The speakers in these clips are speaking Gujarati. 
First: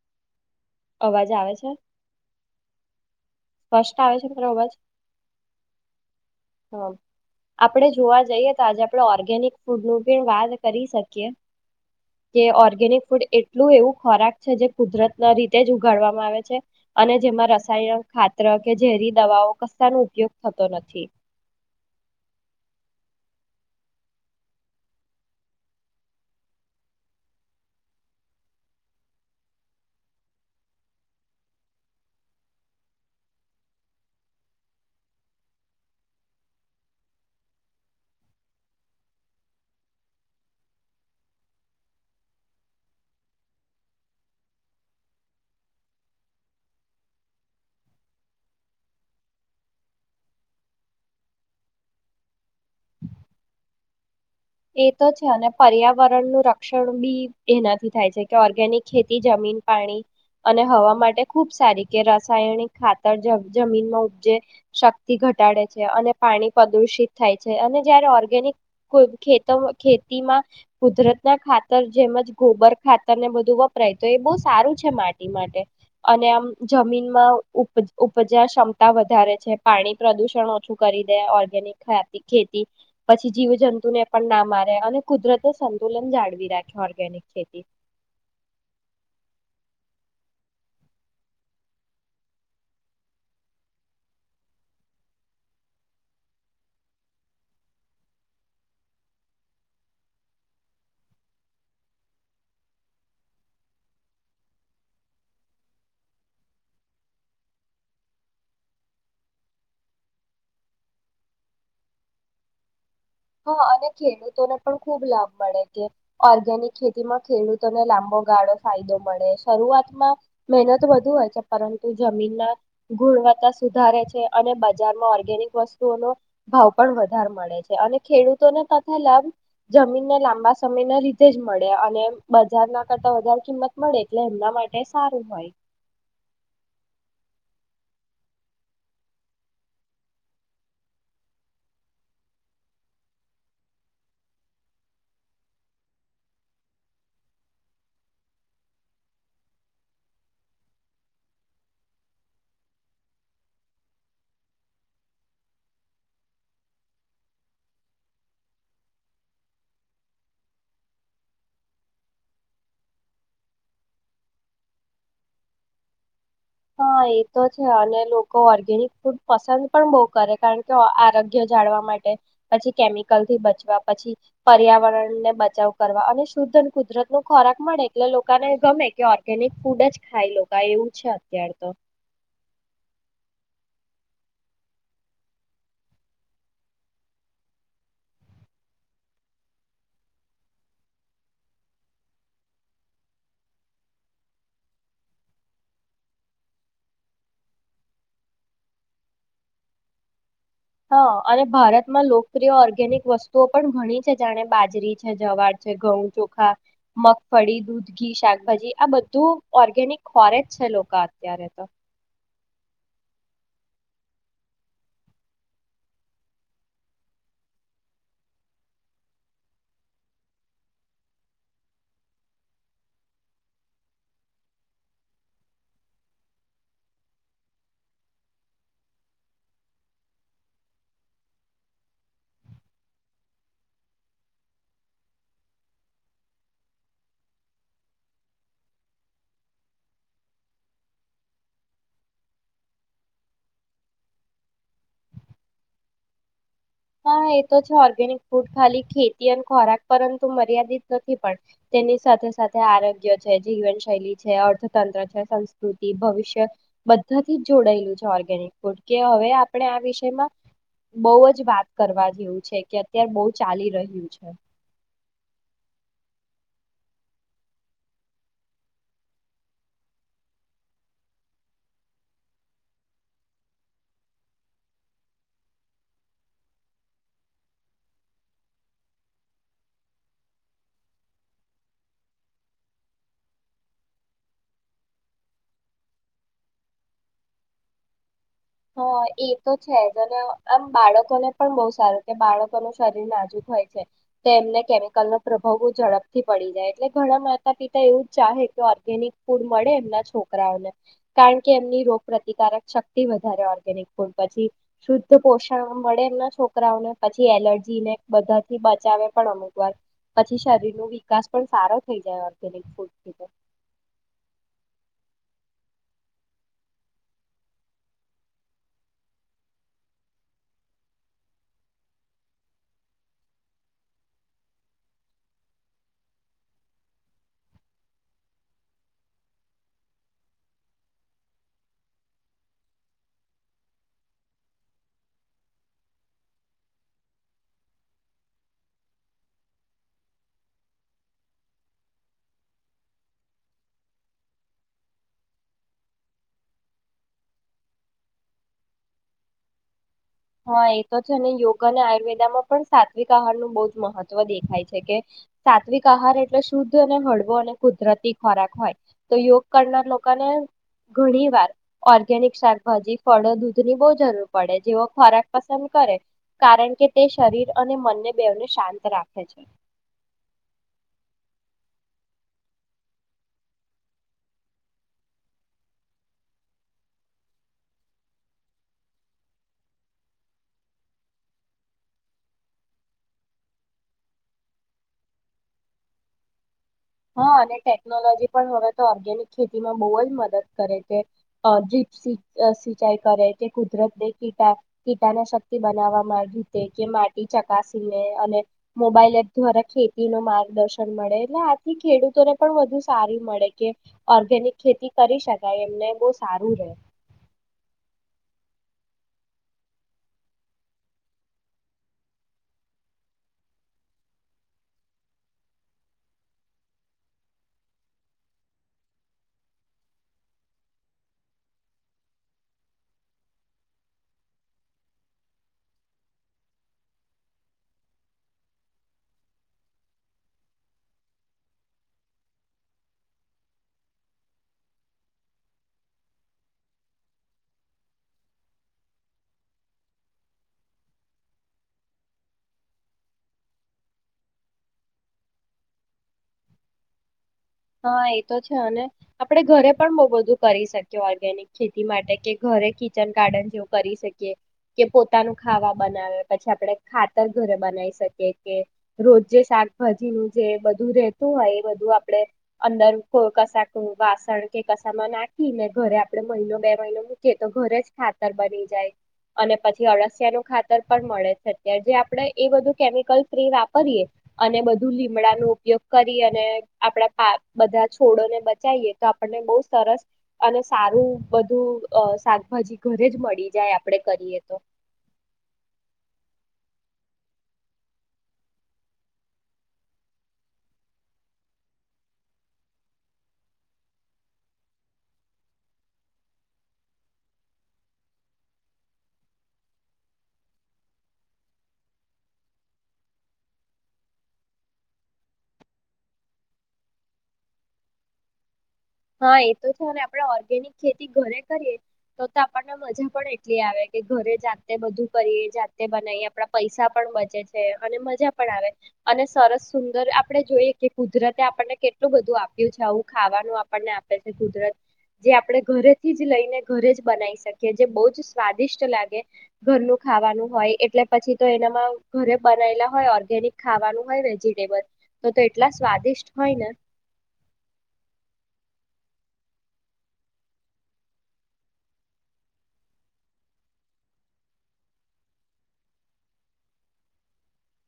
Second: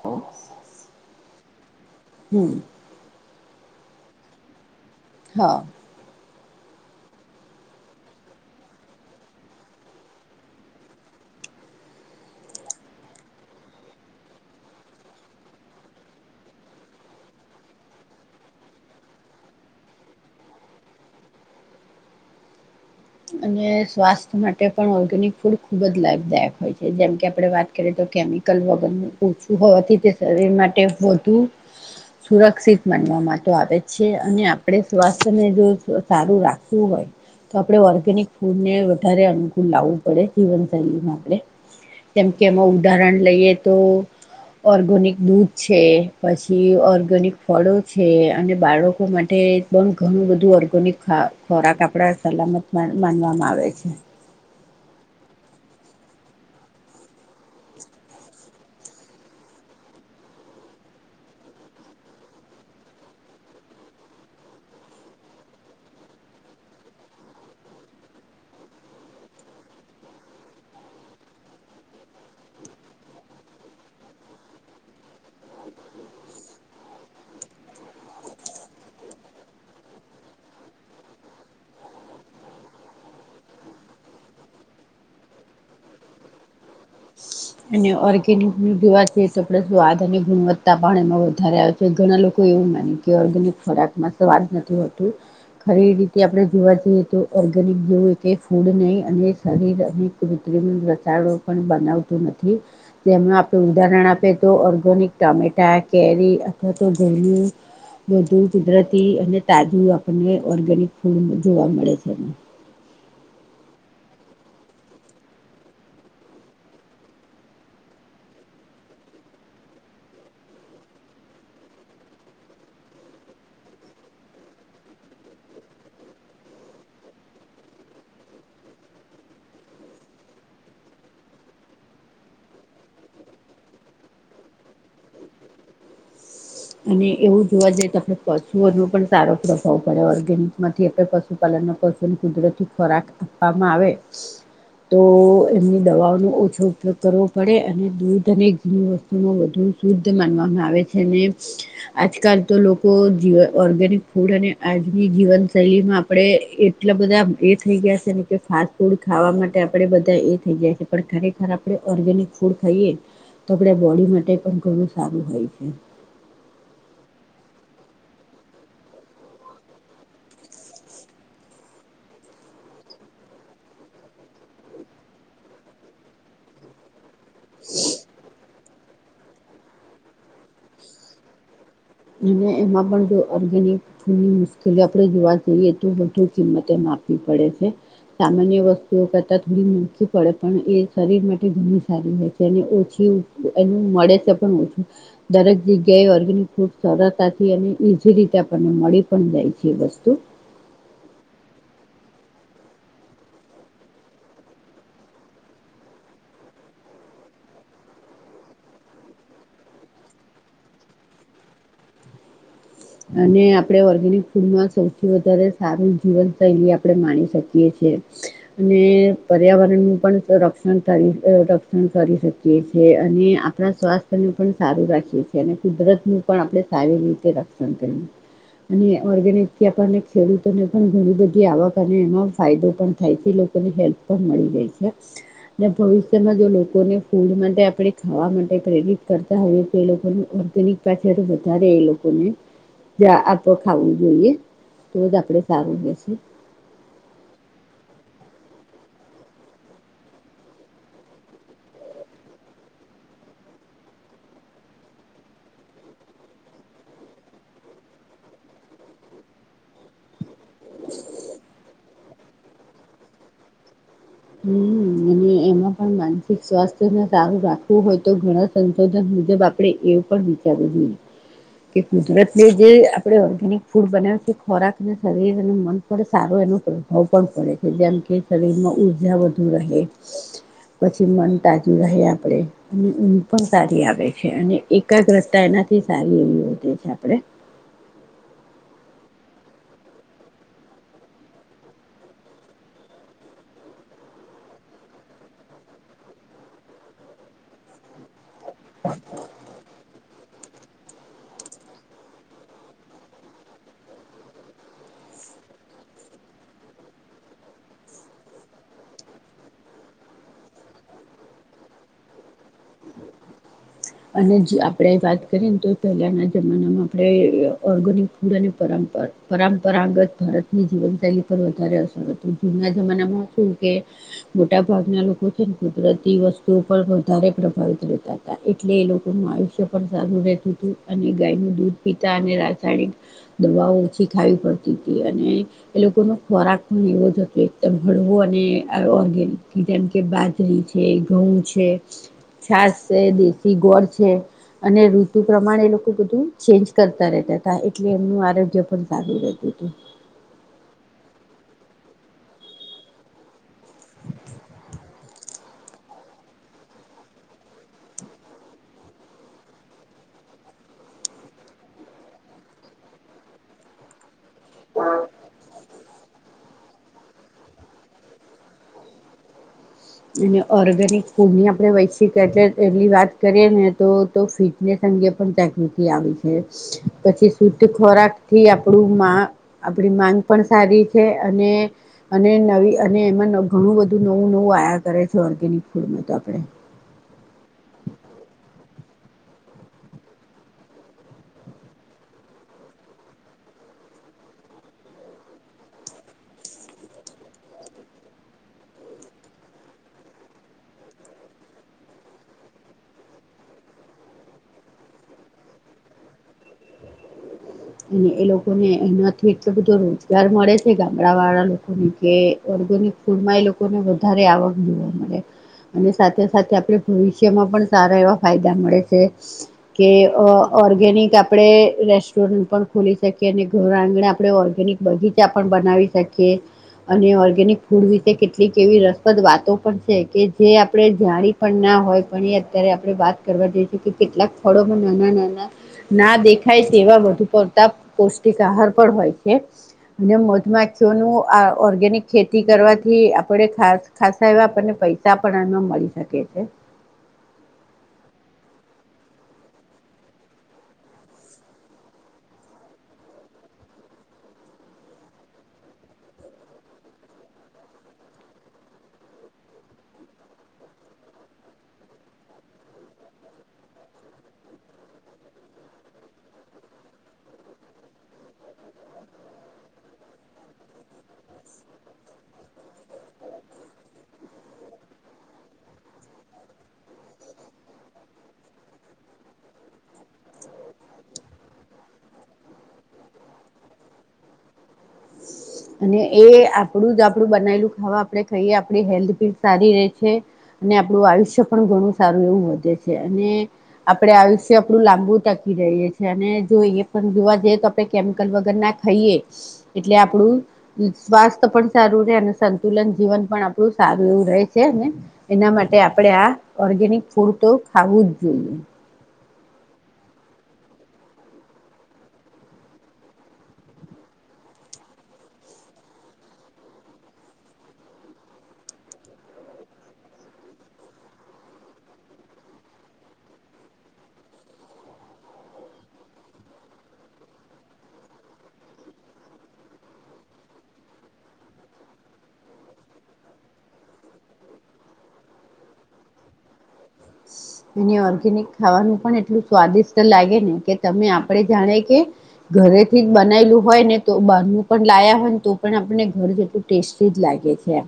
હ અવાજ આવે છે? સ્પષ્ટ આવે છે મારો અવાજ? હા હ આપડે જોવા જઈએ તો આજે આપણે ઓર્ગેનિક ફૂડ નું પણ વાત કરી શકીએ કે ઓર્ગેનિક ફૂડ એટલું એવું ખોરાક છે જે કુદરત ના રીતે જ ઉગાડવામાં આવે છે અને જેમાં રસાયણ ખાતરા કે ઝેરી દવાઓ કસ્તા ન ઉપયોગ થતો નથી. અને સ્વાસ્થ્ય માટે પણ ઓર્ગેનિક ફૂડ ખૂબ જ લાભદાયક હોય છે જેમ કે આપણે વાત કરીએ તો કેમિકલ વગરનું ઓછું હોવાથી તે શરીર માટે વધુ સુરક્ષિત માનવામાં તો આવે છે અને આપણે સ્વાસ્થ્યને જો સારું રાખવું હોય તો આપણે ઓર્ગેનિક ફૂડને વધારે અનુકૂળ લાવવું પડે જીવનશૈલીમાં આપણે જેમકે એમાં ઉદાહરણ લઈએ તો ઓર્ગેનિક દૂધ છે પછી ઓર્ગેનિક ફળો છે અને બાળકો માટે પણ ઘણું બધું ઓર્ગેનિક ખોરાક આપણા સલામતમાં માનવામાં આવે છે. એ તો છે પર્યાવરણનું રક્ષણ બી એનાથી થાય છે કે ઓર્ગેનિક ખેતી જમીન પાણી અને હવા માટે ખુબ સારી કે રાસાયણિક ખાતર જમીનમાં ઉપજે શક્તિ ઘટાડે છે અને પાણી પ્રદુષિત થાય છે અને જયારે ઓર્ગેનિકે ખેતીમાં કુદરત ના ખાતર જેમજ ગોબર ખાતર ને બધું વપરાય તો એ બહ સારું છે માટી માટે અને આમ જમીનમાં ઉપ ઉપજા ક્ષમતા વધારે છે પાણી પ્રદુષણ ઓછું કરી દે ઓર્ગેનિક ખાતા ખેતી પછી જીવજંતુને પણ ના મારે અને કુદરતે સંતુલન જાળવી રાખે ઓર્ગેનિક ખેતી અને ઓર્ગેનિક નું દીવા છેએ તો આપ સ્વાદ તેની ગુણવત્તા પણ એમાં વધારે આવે છે ઘણા લોકો [unintelligible] ઘણા લોકોએવું માને કે ઓર્ગેનિક ખોરાકમાં સ્વાદ નથી હોતું ખરી રીતે આપણે જોવા જઈએ તો ઓર્ગેનિક જેવું એકેય ફૂડ નહીં અને શરીર અનેક કૃતિમ રસાયણો બનાવતું નથી જેમાં આપણે ઉદાહરણ આપી તો ઓર્ગેનિક ટામેટા કેરી અથવા તો ઘણ વધુ કુદરતી અને તાજું આપને ઓર્ગેનિક ફૂડ જોવા મળે છે. હા અને ખેડૂતોને પણ ખૂબ લાભ મળે કે ઓર્ગેનિક ખેતીમાં ખેડૂતોને લાંબો ગાળો ફાયદો મળે શરૂઆતમાં મહેનત વધુ હોય છે પરંતુ જમીનના ગુણવત્તા સુધારે છે અને બજારમાં ઓર્ગેનિક વસ્તુઓનો ભાવ પણ વધારે મળે છે અને ખેડૂતોને તથા લાભ જમીનને લાંબા સમયના લીધે જ મળે અને બજાર ના કરતા વધારે કિંમત મળે એટલે એમના માટે સારું હોય. અને એવું જોવા જઈએ તો આપણે પશુઓનો પણ સારો પ્રભાવ પડે ઓર્ગેનિક માંથી આપણે પશુપાલન ના પશુઓને કુદરતી ખોરાક આપવામાં આવે તો એમની દવાઓનો ઓછો ઉપયોગ કરવો પડે અને દૂધ અને ઘીની વસ્તુ વધુ શુદ્ધ માનવામાં આવે છે અને આજકાલ તો લોકો જ ઓર્ગેનિક ફૂડ અને આજની જીવનશૈલીમાં આપણે એટલા બધા એ થઈ ગયા છે ને કે ફાસ્ટ ફૂડ ખાવા માટે આપણે બધા એ થઈ ગયા છે પણ ખરેખર આપણે ઓર્ગેનિક ફૂડ ખાઈએ તો આપડા બોડી માટે પણ ઘણું સારું હોય છે. હા એ તો છે અને લોકો ઓર્ગેનિક ફૂડ પસંદ પણ બહ કરે કારણ કે આરોગ્ય જાળવા માટે પછી કેમિકલ થી બચવા પછી પર્યાવરણ ને બચાવ કરવા અને શુદ્ધ અને કુદરત નું ખોરાક મળે એટલે લોકાને ગમે કે ઓર્ગેનિક ફૂડ જ ખાઈ લો એવું છે. ત્યાર તો અને એમાં પણ જો ઓર્ગેનિક ફૂડની મુશ્કેલી આપણે જોવા જઈએ તો વધુ કિંમત એમાં આપવી પડે છે સામાન્ય વસ્તુઓ કરતા થોડી મૂી પડે પણ એ શરીર માટે ઘણી સારી હો છે અને ઓછી એનું મળે છે પણ ઓછું દરેક જગ્યાએ ઓર્ગેનિક ફૂડ સરળતાથી અને ઈઝી રીતે આપણને મળી પણ જાય છે એ વસ્તુ હા અને ભારતમાં લોકપ્રિય ઓર્ગેનિક વસ્તુઓ પણ ઘણી છે જાણે બાજરી છે જવાર છે ઘઉં ચોખા મગફળી દૂધ ઘી શાકભાજી આ બધું ઓર્ગેનિક ખોરેજ છે લોકા અત્યારે તો અને આપણે ઓર્ગેનિક ફૂડમાં સૌથી વધારે સારું જીવનશૈલી આપણે માણી શકીએ છે અને પર્યાવરણનું પણ રક્ષણ કરી રક્ષણ કરી શકીએ છીએ અને આપણા સ્વાસ્થ્યું પણ સારું રાખીએ છીએ અને કુદરતનું પણ આપણે સારી રીતે [unintelligible] અને ઓર્ગેનિકથી આપણને ખેડૂતોને પણ ઘણી બધી આવક અને એમાં ફાયદો પણ થાય છે, લોકોને હેલ્પ પણ મળી જાય છે. અને ભવિષ્યમાં જો લોકોને ફૂડ માટે આપણે ખાવા માટે પ્રેરિત કરતા હોઈએ તો એ લોકોનું ઓર્ગેનિક પાછળ વધારે એ લોકોને જ આપ ખાવું જોઈએ. તો જ આપડે સારું રહેશે. હા એ તો છે ઓર્ગેનિક ફૂડ ખાલી ખેતી અને ખોરાક પરંતુ મર્યાદિત નથી પણ તેની સાથે સાથે આરોગ્ય છે જીવનશૈલી છે અર્થતંત્ર છે સંસ્કૃતિ ભવિષ્ય બધાથી જ જોડાયેલું છે ઓર્ગેનિક ફૂડ કે હવે આપણે આ વિષયમાં બહ જ વાત કરવા જેવું છે કે અત્યારે બહુ ચાલી રહ્યું છે હમ અને એમાં પણ માનસિક સ્વાસ્થ્યને સારું રાખવું હોય તો ઘણા સંશોધન મુજબ આપણે એવું પણ વિચારવું જોઈએ કે કુદરતને જે આપણે ઓર્ગેનિક ફૂડ બનાવે ખોરાકને શરીર અને મન પર સારો એનો પ્રભાવ પણ પડે છે જેમ કે શરીરમાં જા વધુ રહે પછી મન તાજું રહે આપણે અને ઊઘ પણ સારી આવે છે અને એકાગ્રતા એનાથી સારી એવી વધે છે આપણે હા એ તો છે જ અને આમ બાળકોને પણ બહુ સારું કે બાળકોનું શરીર નાજુક હોય છે તો એમને કેમિકલ નો પ્રભાવ બહ ઝડપથી પડી જાય એટલે ઘણા માતા પિતા એવું જ ચાહે ઓર્ગેનિક ફૂડ મળે એમના છોક કારણ કે એમની રોગ પ્રતિકારક શક્તિ વધ ધારે ઓર્ગેનિક ફૂડ પછી શુદ્ધ પોષણ મળે એમના છોકરાઓને, પછી એલર્જી ને બધાથી બચાવે પણ અમુક વાર, પછી શરીર નું વિકાસ પણ સારો થઈ જાય ઓર્ગેનિક ફૂડ [unintelligible] અને જે આપણે વાત કરીએ ને તો પહેલાના જમાનામાં આપણે ઓર્ગેનિક ફૂડ અને પરપ પરંપરાગત ભારતની જીવનશૈલી પર વધારે અસર હતું. જુના જમાનામાં શું કે મોટા ભાગના લોકો છે ને કુદરતી વસ્તુ પર વધારે પ્રભાવિત રહેતા તા એટલે એ લોકોનું આયુષ્ય પણ સારું રહેતું હતું અને ગાયનું દૂધ પીતા અને રાસાયણિક દવાઓ ઓછી ખાવી પડતી હતી અને એ લોકોનો ખોરાક પણ એવો જ હતો એકદમ હળવો અને ઓર્ગેનિક જેમ કે બાજરી છે ઘઉં છે છાસ છે થી ગોળ છે, અને ઋતુ પ્રમાણે એ લોકો બધું ચેન્જ કરતા રહેતા તા, એટલે એમનું આરોગ્ય પણ સારું રહેતું તું. હા એ તો છે ને યોગ અને આયુર્વેદા માં પણ સાત્વિક આહાર નું બહું જ મહત્વ દેખાય છે, કે સાત્વિક આહાર એટલે શુદ્ધ અને હળવો અને કુદરતી ખોરાક હોય, તો યોગ કરનાર લોકોને ઘણી વાર ઓર્ગેનિક શાકભાજી, ફળો, દૂધ ની બહું જરૂર પડે છ ખોરાક પસંદ કરે કારણ કે તે શરીર અને મનને બેને શાંત રાખે છે ઓગેનિક ફૂડની આપણે વૈશ્વિક એટલે એટ વાત કરીએ ને તો ફિટનેસ અંગે પણ તકૃ આવી છે પછી શુદ્ધ ખોરાક થી આપું આપણી માંગ પણ સારી છે અને નવી અને એમાં ઘણું બધું નવું નવું કરે છે ઓર્ગેનિક ફૂડમાં તો આપણે હા અને ટેકનોલોજી પણ હવે તો ઓર્ગેનિક ખેતીમાં બહુ જ મદદ કરે, કે અહ ડ્રીપ સિ સિંચાઈ કરે કે કુદરતને કી કીટાના શક્તિ બનાવવામાં રીતે કે માટી ચકાસીન લે, અને મોબાઈલ એપ દ્વારા ખેતી નો માર્ગદર્શન મળે, એના થી ખેડૂતોને પણ વધુ સારી મળે કે ઓર્ગેનિક ખેતી કરી શકાય એમને બહ સારું રહેે અને એ લોકોને એનાથી એટલો બધો રોજગાર મળે છે ગામડા વાળા લોકોને કે ઓર્ગેનિક ફૂડમાં એ લોકોને વધારે આવક જોવા મળે અને સાથે સાથે આપણે ભવિષ્યમાં પણ સારા એવા ફાયદા મળે છે કે ઓર્ગેનિક આપણેે રેસ્ટોરન્ટ પણ ખોલી શકીએ અને ઘર આંગણે આપણે ઓર્ગેનિક બગીચા પણ બનાવી શકીએ, અને ઓર્ગેનિક ફૂડ વિશે કેટલીક એવી રસપ્રદ વાતો પણ છે કે જે આપણે જાણી પણ ના હોય, પણ એ અત્યારે આપણે વાત કરવા જઈ છે કે કેટલાક ફળોમાં નાના-નાના ના દેખાય સ કે એવા વધું તા પૌષ્ટિક આહાર પણ હોય છે અને મધમાખીઓ ન આ ઓર્ગેનિક ખેતી કરવાથી આપણે ખાસ એવા આપણને પૈસા પણ એમાં મળી શકે છે હા એતો છે. અને આપણે ઘરે પણ બહુ બધું કરી શકીએ ઓર્ગેનિક ખેતી માટે, કે ઘરે કિચન ગાર્ડન જેવું કરી શકીએ, કે પોતાનું ખાવા બનાવે, પછી આપણે ખાતર ઘરે બનાવી શકીએ કે રોજ જે શાકભાજીનું જે બધું રહેેતું હોય એ બધું આપણે અંદર કો કશક વાસણ કે કશમાં નાખીને ઘરે આપડે મહિનો બે મહિનો મૂકીએ તો ઘરે જ ખાતર બની જાય અને પછી અળસિયા નું ખાતર પણ મળે છે અત્યારે જે આપડે એ બધું કેમિકલ ફ્રી વાપરીએ અને બધું લીમડા ન ઉપયોગ કરી અને આપડા આ બધા છોડોને બચાઈએ તો આપણને બહુ સરસ અને સારું બધું અહ શાકભાજી ઘરે જ મળી જાય આપડે કરીએ તો. અને એ આપણું જ આપડું બનાયેલું ખાવા આપણે ખઈએ આપડી હેલ્થ ભી સારી રે છે, અને આપણું આયુષ્ય પણ ઘણું સારું એવું વધે છે, અને આપડે આયુષ્ય આપણું લાંબુ ટકી રહે છે, અને જો ઈ પણ જોવા જઈએ તો આપણે કેમિકલ વગર ના ખાઈએ એટલે આપણું સ્વાસ્થ પણ સારું રહે અને સંતુલન જીવન પણ આપણું સારું એવું રહે છે એના માટે આપણે આ ઓર્ગેનિક ફૂડ તો ખું જ જોઈએ હા એ તો છે, અને આપણે ઓર્ગેનિક ખેતી ઘરે કરીએ તો-તો આપણને મજા પણ એટલી આવે કે ઘરે જાતે બધું કરીએ, જાતે બનાઈએ આપણા પૈસા પણ બચે છે, અને મજા પણ આવે, અને સરસ સુંદર આપણે જોઈએ કે કુદરતે આપણને કેટલું બધું આપ્યું છે આવું ખાવાનું આ પણને આપે છે કુદરત, જે આપણે ઘરેથી જ લઈને ઘરે જ બનાઈ શકીએ, જે બહુઃ જ સ્વાદિષ્ટ લાગે. ઘરનું ખાવાનું હોય એટલે પછી તો એનામાં ઘરે બનાયેલા હોય ઓર્ગેનિક ખાવાનું હોય વેજીિટેબલ, તો-તો એટલા સ્વાદિષ્ટ હોય ને. ને ઓર્ગેનિક ખાવાનું પણ એટલું સ્વાદિષ્ટ લાગે ને કે તમે આપણે જાણે કે ઘરેથી જ બનાયેલું હોય ને તો બારનું પણ લાયા હોય ને તો પણ આપને ઘર જેટલું ટેસ્ટી જ લાગે છે.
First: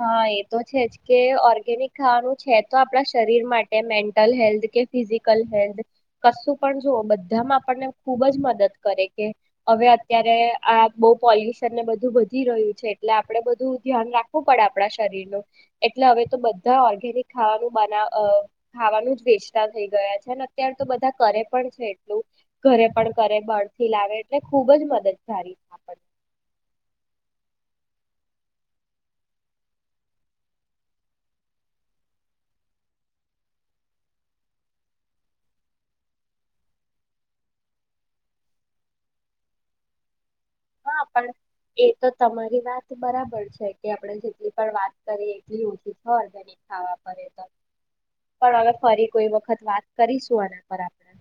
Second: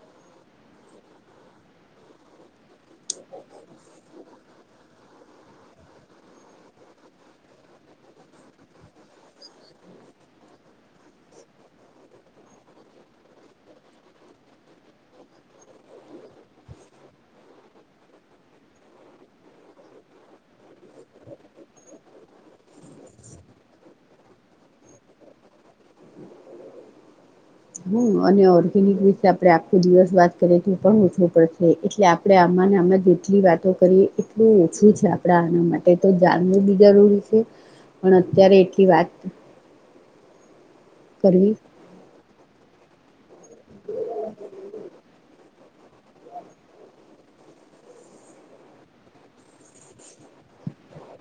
હા એ તો છે જ, કે ઓર્ગેનિક ખાવાનું છે તો આપણા શરીર માટે મેન્ટલ હેલ્થ કે ફિઝિકલ હેલ્થ કશું પણ જોવો બધામાં આપણને ખુબ જ મદદ કરે કે, હવે અત્યારે આ બહુ પોલ્યુશનને બધું વધી રહ્યું છે, એટલે આપડે બધું ધ્યાન રાખ વું પડે આપણા શરીરનું, એટલે હવે તો બધા ઓર્ગેનિક ખાવાનું બનાવ અહ ખાવાનું જ વેચતા થઈ ગયા છે, અને અત્યારે તો બધા કરે પણ છે એટલું, ઘરે પણ કરે બરથી લાવે એટલે ખુબ જ મદદગારી છે આપણને. હમ અને ઓર્ગેનિક વિશે આપણે આખો દિવસ વાત કરીએ તો પણ ઓછો પડશે એટલે આપણે આમાં આમાં જેટલી વાતો કરીએ એટલું ઓછું છે આપણા આના માટે તો જાણવું બી જરૂરી છે પણ અત્યારે એટલી વાત હા પણ કરવી એ તો તમારી વાત તે બરાબર છ કે આપણે જેટલી પણ વાત કરીએ [unintelligible] ઓર્ગેનિક ખાવા પડે તો, પણ હવે ફરી કોઈ વખત વાત કરીશું આના પર આપણે.